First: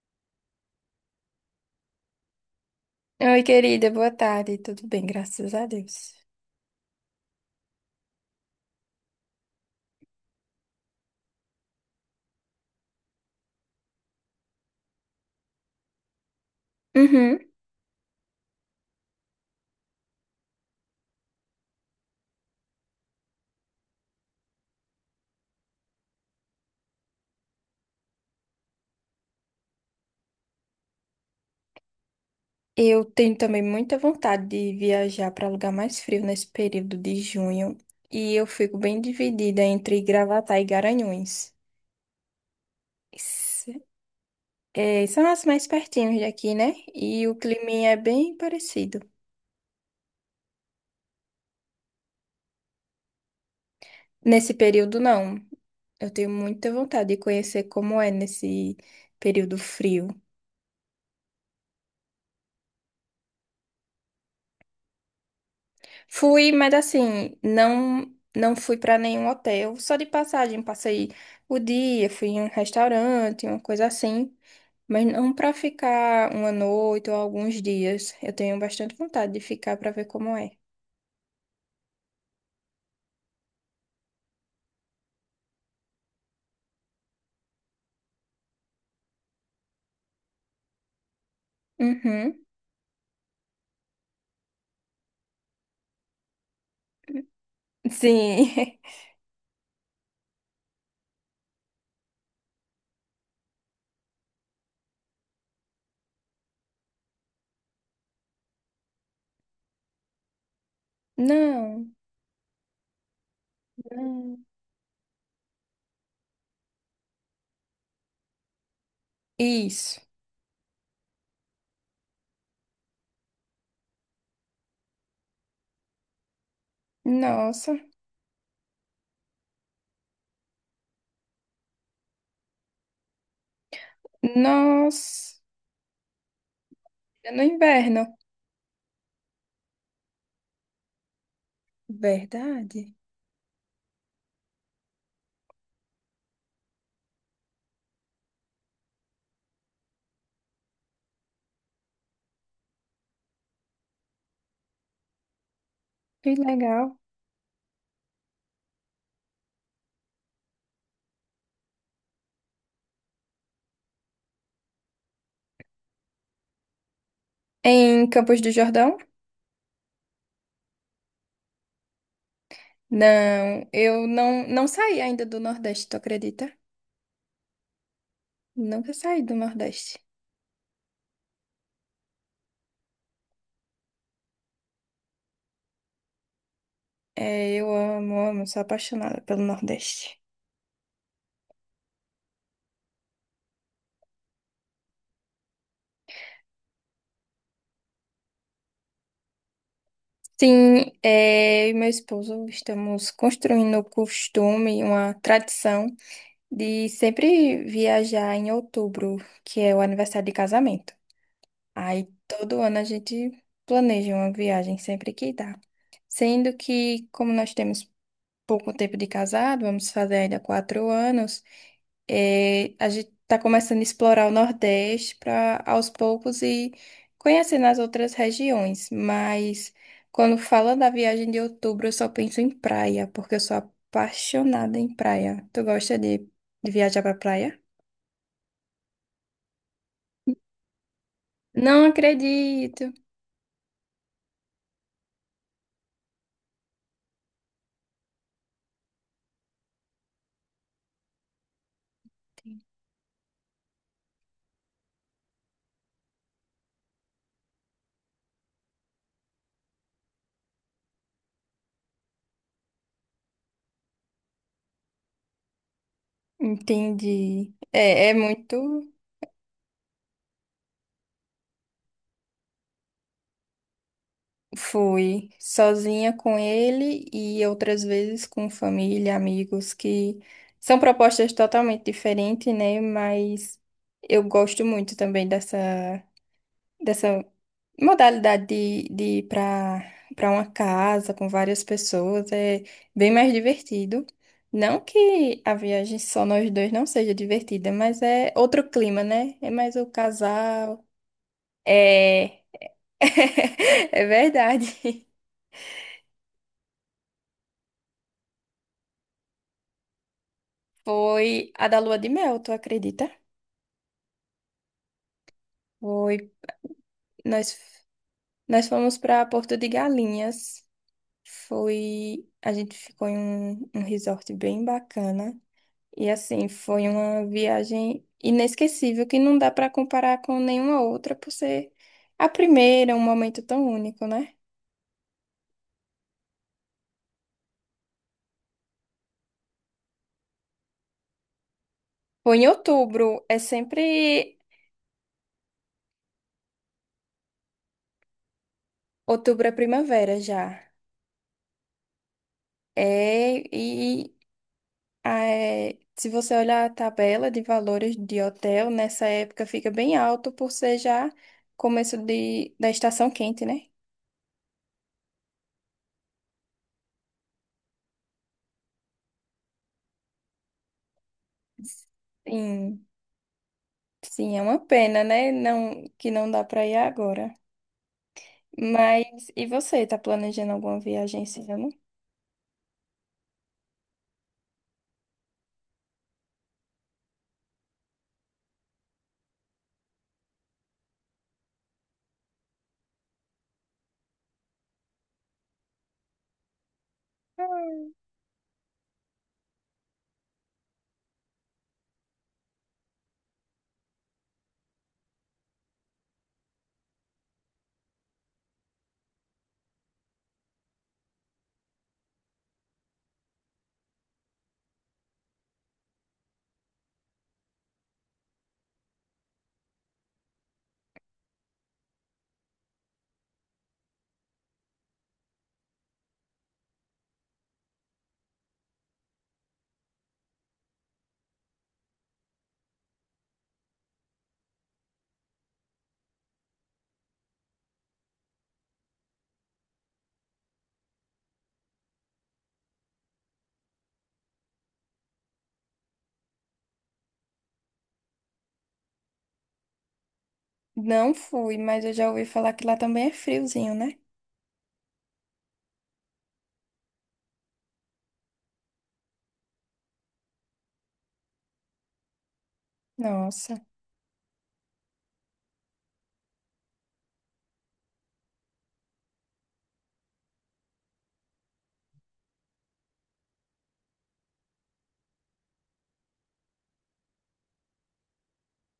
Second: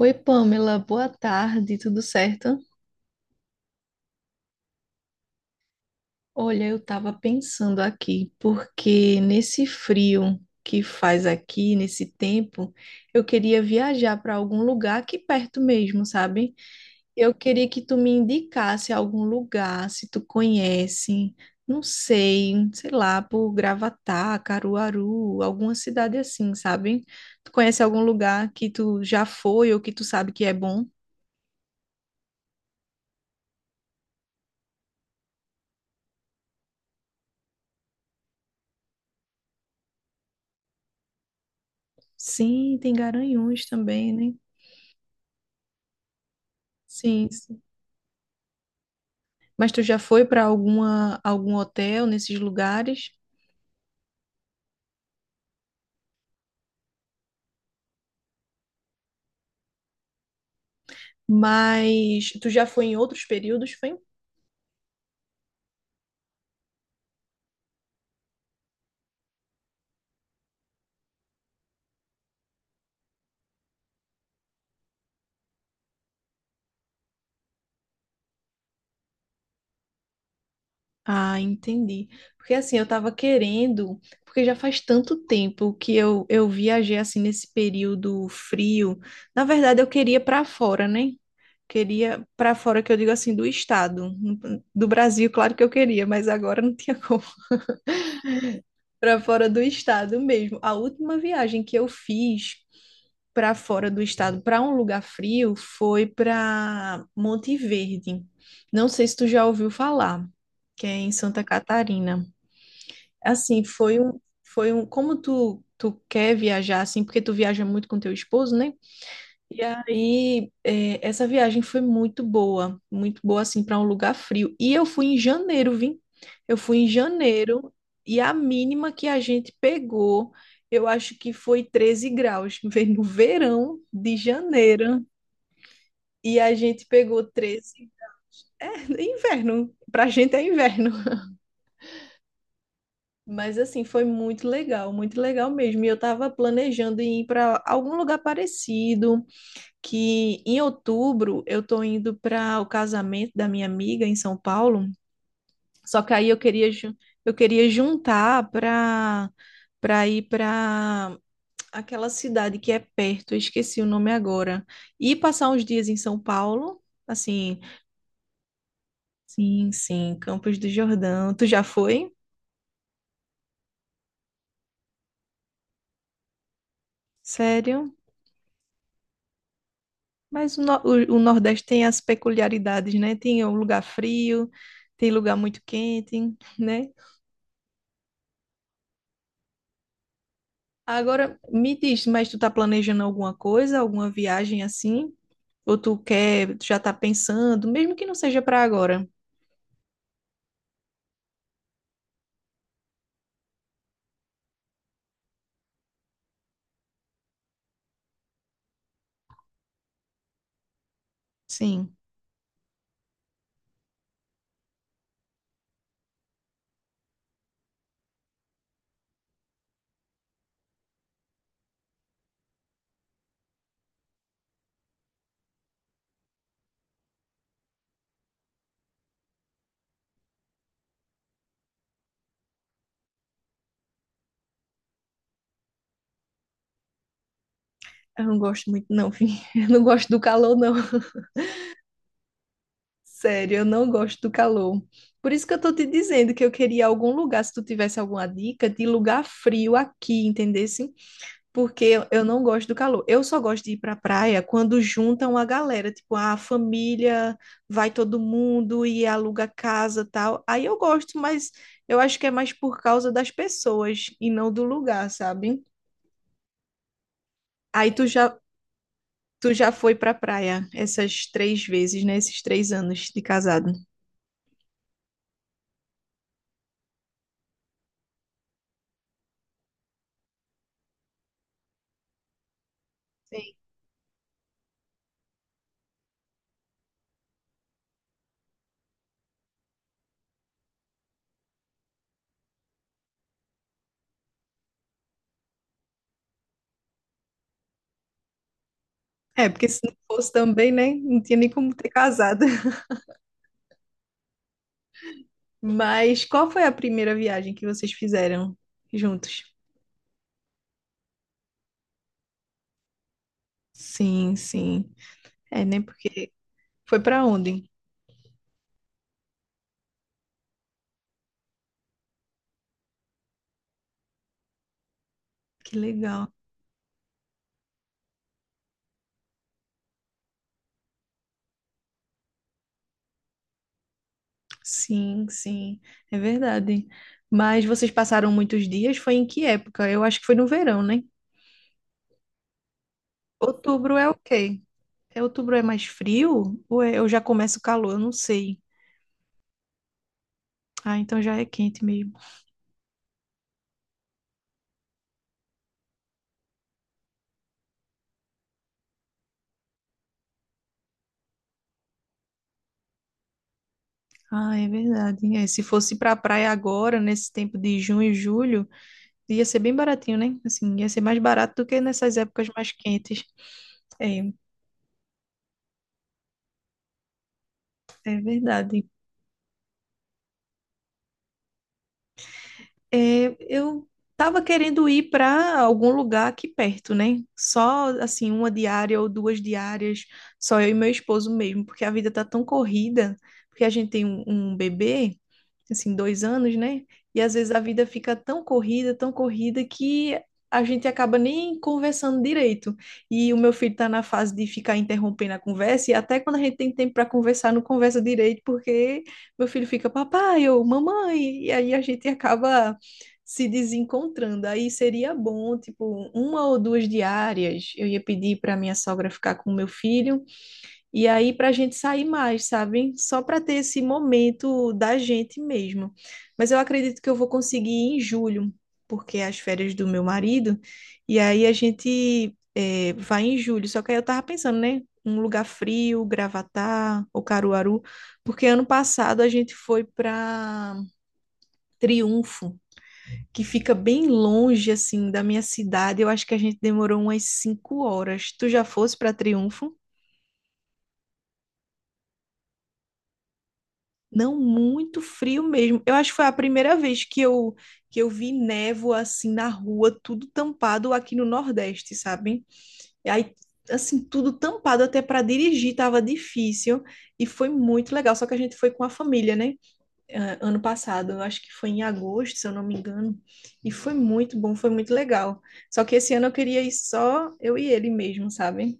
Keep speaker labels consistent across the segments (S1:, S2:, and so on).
S1: Oi, Pamela, boa tarde, tudo certo?
S2: Oi, querida, boa tarde. Tudo bem, graças a Deus.
S1: Olha, eu estava pensando aqui, porque nesse frio que faz aqui, nesse tempo, eu queria viajar para algum lugar aqui perto mesmo, sabe? Eu
S2: Uhum.
S1: queria que tu me indicasse algum lugar, se tu conhece, não sei, sei lá, por Gravatá, Caruaru, alguma cidade assim, sabe? Tu conhece algum lugar que tu já foi ou que tu sabe que é bom?
S2: Eu tenho também muita vontade de viajar para lugar mais frio nesse período de junho e eu fico bem dividida entre Gravatá e Garanhuns.
S1: Sim, tem Garanhuns
S2: S-
S1: também, né?
S2: é, são as mais pertinhos daqui, né? E
S1: Sim,
S2: o
S1: sim.
S2: clima é bem parecido.
S1: Mas tu já foi para algum hotel nesses lugares?
S2: Nesse período, não. Eu tenho muita vontade de conhecer como é nesse período frio.
S1: Mas tu já foi em outros períodos, foi?
S2: Fui, mas assim, não fui para nenhum hotel, só de passagem, passei o dia, fui em um restaurante, uma coisa assim, mas não para ficar uma noite ou alguns dias. Eu tenho bastante vontade de ficar para ver como é.
S1: Ah, entendi. Porque assim, eu tava querendo, porque já faz tanto tempo que eu viajei assim nesse período frio. Na verdade, eu queria para fora, né? Queria
S2: Uhum.
S1: para fora que eu digo assim do estado, do Brasil, claro que eu queria, mas agora não tinha como.
S2: Sim.
S1: Para fora do estado mesmo. A última viagem que eu fiz para fora do estado, para um lugar frio, foi para Monte Verde. Não sei se tu já ouviu falar, que é em Santa
S2: Não.
S1: Catarina. Assim, foi um,
S2: Não.
S1: foi um, como tu, tu quer viajar assim, porque tu viaja muito com teu esposo, né? E
S2: Isso.
S1: aí, é, essa viagem foi muito boa assim para um lugar frio. E eu fui em janeiro, vim. Eu fui em janeiro
S2: Nossa.
S1: e a mínima que a gente pegou, eu acho que foi 13 graus. Veio no verão de janeiro
S2: Nossa.
S1: e a gente pegou
S2: É. No
S1: 13.
S2: inverno.
S1: É inverno, pra gente é inverno.
S2: Verdade.
S1: Mas assim, foi muito legal mesmo. E eu tava planejando em ir para algum lugar parecido, que em outubro eu tô indo para o casamento da minha amiga em São Paulo, só que aí
S2: Que legal.
S1: eu queria juntar para ir para aquela cidade que é perto, eu esqueci o nome agora, e passar uns dias em São Paulo, assim,
S2: Em Campos do Jordão?
S1: sim, sim, Campos do Jordão. Tu já foi?
S2: Não, eu não, não saí ainda do Nordeste, tu acredita?
S1: Sério?
S2: Nunca saí do Nordeste.
S1: Mas o, no- o Nordeste tem as peculiaridades, né? Tem o lugar frio, tem lugar muito quente, né?
S2: É, eu amo, amo, sou apaixonada pelo Nordeste.
S1: Agora, me diz, mas tu tá planejando alguma coisa, alguma viagem assim? Ou tu quer, tu já tá pensando, mesmo que não seja pra agora?
S2: Sim, é, eu e meu esposo estamos construindo o costume, uma tradição de sempre viajar em outubro, que é o aniversário de casamento.
S1: Sim,
S2: Aí todo ano a gente planeja uma viagem sempre que dá. Sendo que, como nós temos pouco tempo de casado, vamos fazer ainda quatro anos, a gente está começando a explorar o Nordeste para aos poucos e conhecendo as outras regiões. Mas quando fala da viagem de outubro, eu só penso em praia, porque eu sou apaixonada em praia. Tu gosta de viajar para praia?
S1: eu não gosto muito, não, filho. Eu não gosto do calor, não.
S2: Não acredito.
S1: Sério, eu não gosto do calor. Por isso que eu tô te dizendo que eu queria algum lugar, se tu tivesse alguma dica de lugar frio aqui, entendeu? Porque eu não gosto do calor. Eu só gosto de ir pra praia quando juntam a galera, tipo, "Ah, a família, vai todo mundo e aluga casa, tal." Aí eu gosto, mas eu acho que é mais por causa das pessoas e não do lugar, sabe?
S2: Entendi.
S1: Aí tu
S2: É, é
S1: já
S2: muito.
S1: tu já foi pra praia essas três vezes, né? Esses 3 anos de casado.
S2: Fui sozinha com ele e outras vezes com família, amigos, que são propostas totalmente diferentes, né? Mas eu gosto muito também dessa modalidade de ir para uma casa com várias pessoas. É bem mais divertido. Não que a viagem só nós dois não seja divertida, mas é outro clima, né?
S1: É,
S2: É
S1: porque
S2: mais
S1: se
S2: o
S1: não fosse também,
S2: casal.
S1: né? Não tinha nem como ter
S2: É,
S1: casado.
S2: é verdade.
S1: Mas qual foi a primeira viagem que vocês fizeram juntos?
S2: Foi a da lua de mel, tu acredita?
S1: Sim, sim. É, né?
S2: Foi.
S1: Porque foi pra
S2: Nós,
S1: onde?
S2: nós fomos para Porto de Galinhas. Foi. A gente ficou em um, um resort bem bacana.
S1: Que
S2: E
S1: legal.
S2: assim, foi uma viagem inesquecível que não dá para comparar com nenhuma outra por ser a primeira, um momento tão único, né?
S1: Sim, sim. É verdade. Mas vocês passaram muitos dias? Foi em que época? Eu acho que foi no verão, né?
S2: Foi em outubro. É
S1: Outubro é o
S2: sempre.
S1: quê? É, outubro é mais frio? Ou é, eu já começo o calor? Eu não sei.
S2: Outubro é primavera já.
S1: Ah, então já é quente mesmo.
S2: É. É, se você olhar a tabela de valores de hotel, nessa época fica bem alto por ser já começo da estação quente, né?
S1: Ah, é verdade. É, se fosse pra praia agora, nesse tempo de junho e julho. Ia ser bem baratinho, né? Assim, ia ser mais barato do que nessas épocas mais
S2: Sim,
S1: quentes. É,
S2: sim, é uma pena, né? Não, que não dá para ir agora.
S1: é verdade.
S2: Mas e você, tá planejando alguma viagem esse ano?
S1: É, eu estava querendo ir para algum lugar aqui perto, né? Só assim, uma diária ou duas diárias, só eu e meu esposo mesmo, porque a vida tá tão corrida, porque a gente tem um bebê, assim, 2 anos, né? E às vezes a vida fica tão corrida, que a gente acaba nem conversando direito. E o meu filho tá na fase de ficar interrompendo a conversa, e até quando a gente tem tempo para conversar, não conversa direito, porque meu filho fica, papai ou mamãe, e aí a gente acaba se desencontrando. Aí seria bom, tipo, uma ou duas diárias. Eu ia pedir para minha sogra ficar com o meu filho e aí para a gente sair mais, sabe? Só para ter esse momento da gente mesmo. Mas eu acredito que eu vou conseguir em julho, porque é as férias do meu marido. E aí a gente é, vai em julho. Só que aí eu tava pensando, né? Um lugar frio, Gravatá ou Caruaru, porque ano passado a gente foi para Triunfo, que fica bem longe, assim, da minha cidade. Eu acho que a gente demorou umas 5 horas. Tu já fosse para Triunfo?
S2: Não fui, mas eu já ouvi falar que lá também é friozinho, né?
S1: Não, muito frio mesmo. Eu acho que foi a primeira vez que eu vi névoa, assim, na rua, tudo tampado aqui no Nordeste, sabe? E aí,
S2: Nossa,
S1: assim, tudo tampado até para dirigir tava difícil. E foi muito legal. Só que a gente foi com a família, né? Ano passado, eu acho que foi em agosto, se eu não me engano, e foi muito bom, foi muito legal. Só que esse ano eu queria ir só eu e ele mesmo, sabe?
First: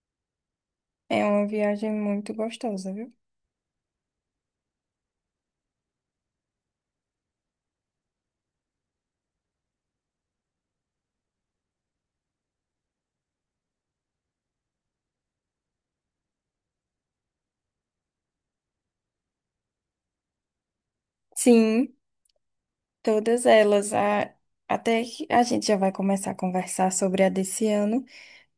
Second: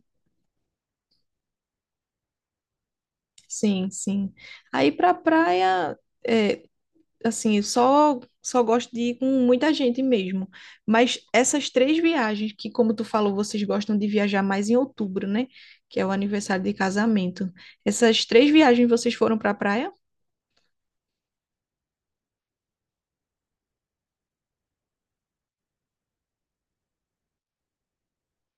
S2: é uma viagem muito gostosa, viu?
S1: Sim, sim. Aí pra praia, eh, assim, eu só gosto de ir com muita gente mesmo. Mas essas três viagens, que como tu falou, vocês gostam de viajar mais em outubro, né? Que é o aniversário de casamento. Essas três viagens vocês foram pra praia?
S2: Sim, todas elas. Até que a gente já vai começar a conversar sobre a desse ano.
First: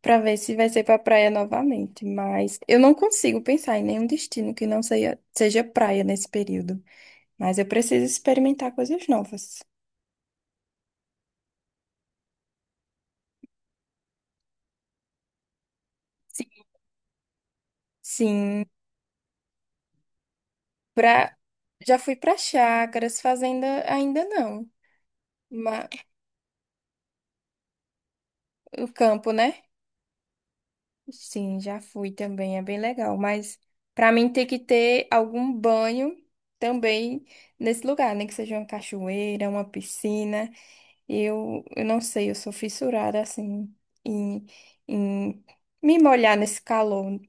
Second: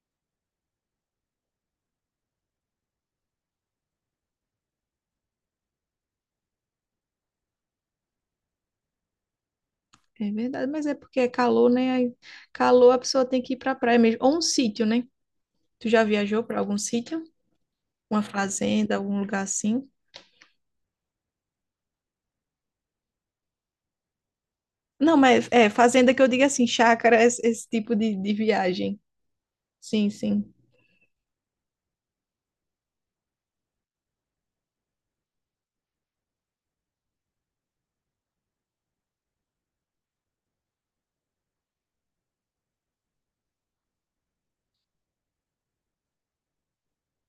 S2: Pra ver se vai ser pra praia novamente, mas eu não consigo pensar em nenhum destino que não seja praia nesse período. Mas eu preciso experimentar coisas novas.
S1: É verdade, mas é porque é calor, né? Aí, calor a pessoa tem que ir pra praia mesmo. Ou um sítio, né? Tu já viajou pra
S2: Sim.
S1: algum sítio? Uma
S2: Sim,
S1: fazenda, algum lugar assim?
S2: pra... já fui pra chácaras, fazenda ainda não.
S1: Não, mas é
S2: Ma-
S1: fazenda que eu digo assim, chácara, esse tipo de
S2: O
S1: viagem.
S2: campo, né?
S1: Sim, sim.
S2: Sim, já fui também, é bem legal. Mas pra mim tem que ter algum banho também nesse lugar, né? Que seja uma cachoeira, uma piscina. Eu não sei, eu sou fissurada assim em, em me molhar nesse calor.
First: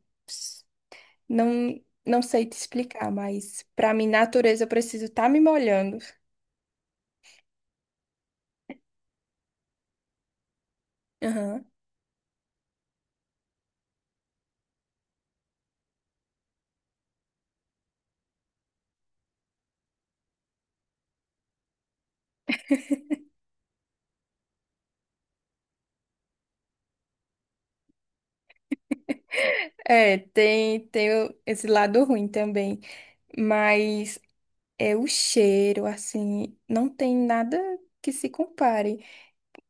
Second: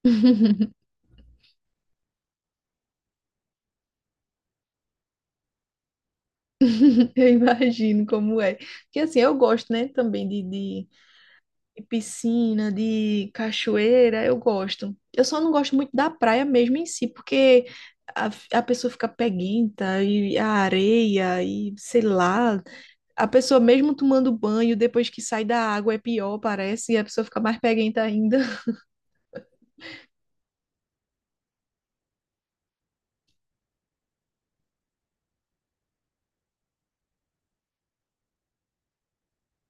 S2: Não, não sei te explicar, mas para mim, natureza, eu preciso estar me molhando.
S1: Eu imagino como é. Porque assim, eu gosto, né? Também de, de,
S2: Aham.
S1: de piscina, de cachoeira, eu gosto. Eu só não gosto muito da praia mesmo em si, porque a, a pessoa fica peguenta e a areia e sei lá. A pessoa, mesmo tomando banho, depois que sai da água, é pior, parece, e a pessoa fica mais peguenta ainda.
S2: É, tem, esse lado ruim também, mas é o cheiro, assim, não tem nada que se compare.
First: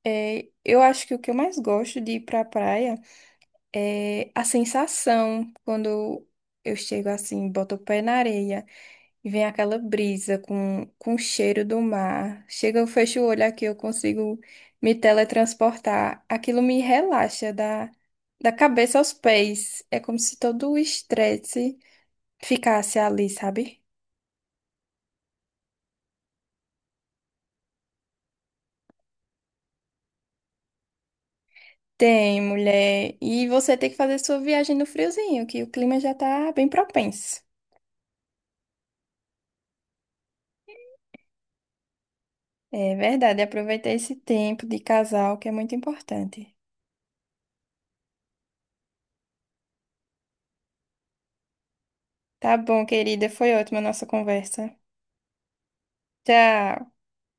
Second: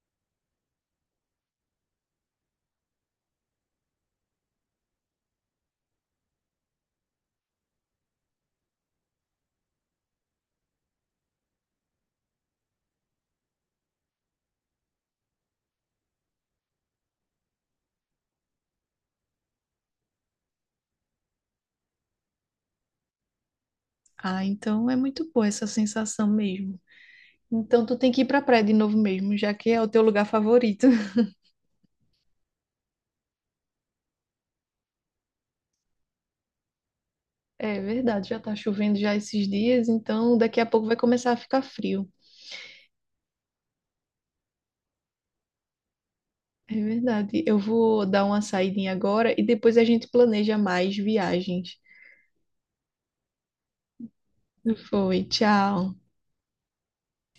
S2: É, eu acho que o que eu mais gosto de ir pra praia é a sensação quando eu chego assim, boto o pé na areia. E vem aquela brisa com o cheiro do mar. Chega, eu fecho o olho aqui, eu consigo me teletransportar. Aquilo me relaxa da cabeça aos pés. É como se todo o estresse ficasse ali, sabe?
S1: Ah, então é muito boa essa sensação mesmo. Então tu tem que ir pra praia de novo mesmo, já que é o teu lugar favorito.
S2: Tem, mulher. E você tem que fazer sua viagem no friozinho, que o clima já tá bem propenso.
S1: É verdade, já tá chovendo já esses dias, então daqui a pouco vai começar a ficar frio.
S2: É verdade, aproveitar esse tempo de casal que é muito importante.
S1: É verdade. Eu vou dar uma saída agora e depois a gente planeja mais viagens.
S2: Tá bom, querida, foi ótima a nossa conversa.
S1: Foi, tchau.
S2: Tchau.